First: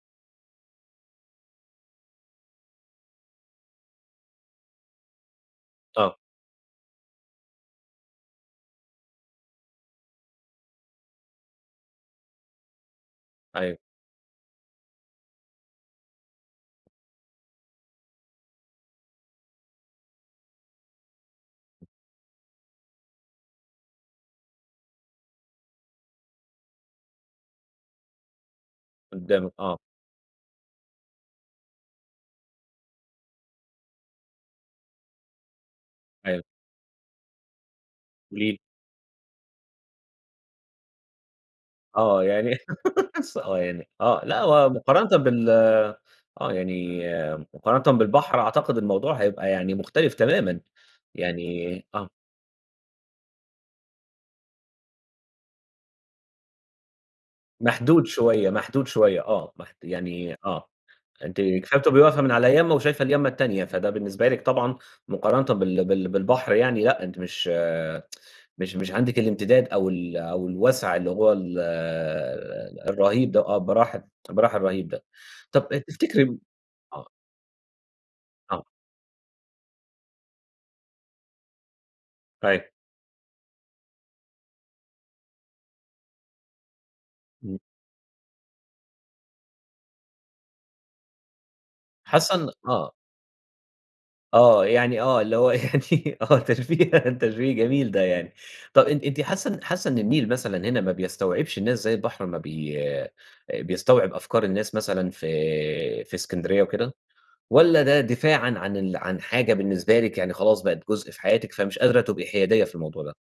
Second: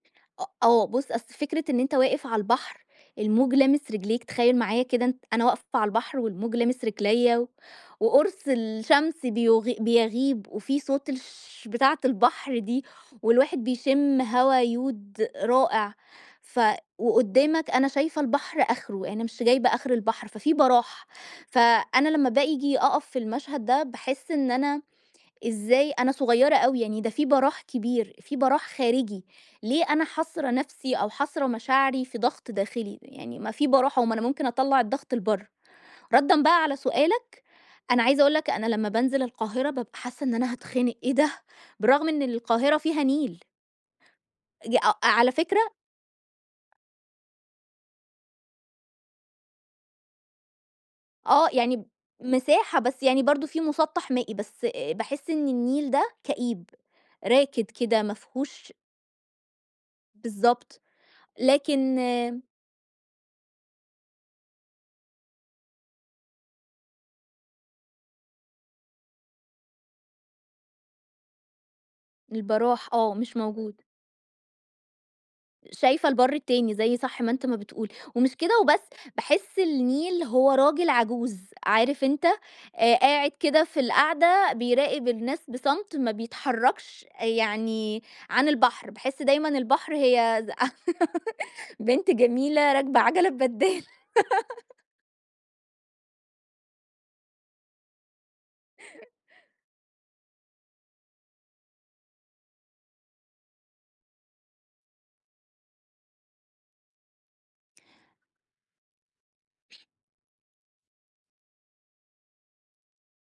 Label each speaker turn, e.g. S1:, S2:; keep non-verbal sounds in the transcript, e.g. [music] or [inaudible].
S1: أ آه بُص، أصلي فكرة إن أنت واقف عالبحر الموج لامس رجليك تخيل معايا كده أنت أنا واقفة
S2: آه.
S1: عالبحر، والموج لامس رجلَيّا وقرص الشمس بيُغ بيَغيب وفي صوت الشش بتاعة البحر دي، والواحد
S2: أيوه.
S1: بيشم هوا يود رائع ف وقدامك أنا شايفة البحر آخره يعني مش جايبة آخر البحر، ففي براح فأنا لما بآجي أقف في المشهد ده باحس إن أنا إزاي أنا صغيرة اوي يعني، ده في براح كبير في براح خارجي،
S2: قُدامِك، آه.
S1: ليه أنا حاصرة نفسي أو حاصرة مشاعري في ضغط داخلي، يعني ما في براح أهو ما أنا ممكن أطلّع الضغط لبره. ردًا
S2: أيوه.
S1: بقى على سؤالك أنا عايزة أقول
S2: قولي
S1: لك،
S2: لي.
S1: أنا لما بانزل القاهرة بابقى حاسّة إن أنا هاتخنق، أيه ده! بالرغم إن
S2: آه يعني،
S1: القاهرة فيها
S2: [laughs] بس
S1: نيل!
S2: آه يعني، آه، لأ، هو
S1: ج أ
S2: مقارنة
S1: على
S2: بال
S1: فكرة
S2: آه يعني مقارنة بالبحر أعتقد الموضوع هيبقى يعني مختلف تمامًا.
S1: آه يعني
S2: يعني
S1: ب
S2: آه.
S1: مساحة بس يعني برضه في مُسَطح مائي، بس باحس إن النيل ده كئيب، راكد كده
S2: محدود
S1: ما
S2: شوية،
S1: فيهوش
S2: محدود شوية آه، محد يعني آه،
S1: بالضبط،
S2: أنتِ كفاية
S1: لكن
S2: بتبقي واقفة من على يامّة وشايفة اليامّة التانية، فده بالنسبة لِك طبعًا مقارنةً بال بال بالبحر يعني لأ أنتِ مش، [tsk] مش مش عندك الامتداد أو ال أو الوسع اللي هو ال
S1: البراح آه،
S2: الرهيب
S1: مش
S2: ده آه،
S1: موجود.
S2: البراح البراح الرهيب. ده طب آآ
S1: شايفة البر
S2: تفتكري
S1: التاني زي
S2: آه.
S1: صح ما أنت ما بتقول، ومش كده
S2: آه.
S1: وبس باحس النيل هو راجل عجوز، عارف أنت،
S2: طيب.
S1: آآ، قاعد كده في القعدة بيراقب الناس بصمت ما بيتحركش آآ،
S2: إمم.
S1: يعني عن البحر باحس دايمًا البحر هي ز [giggles] بنت
S2: حاسَه إن
S1: جميلة
S2: آه.
S1: راكبة عجلة ببدال.
S2: آه،
S1: [laughs]
S2: يعني آه [laughs] اللي هُو يعني آه تشبيه تشبيه جميل ده يعني، طب إن أنتِ
S1: [chuckles]
S2: حاسّه حاسّه إنّ النيل مثلًا هنا ما بيستوعبش الناس زي البحر أما بي بيستوعب أفكار الناس مثلًا في في إسكندرية وكده؟ والّا ده دفاعًا عن ال عن حاجة بالنسبة لِك يعني خلاص بقِت جزء في حياتِك فمش قادرة تبقي حيادية في الموضوع ده؟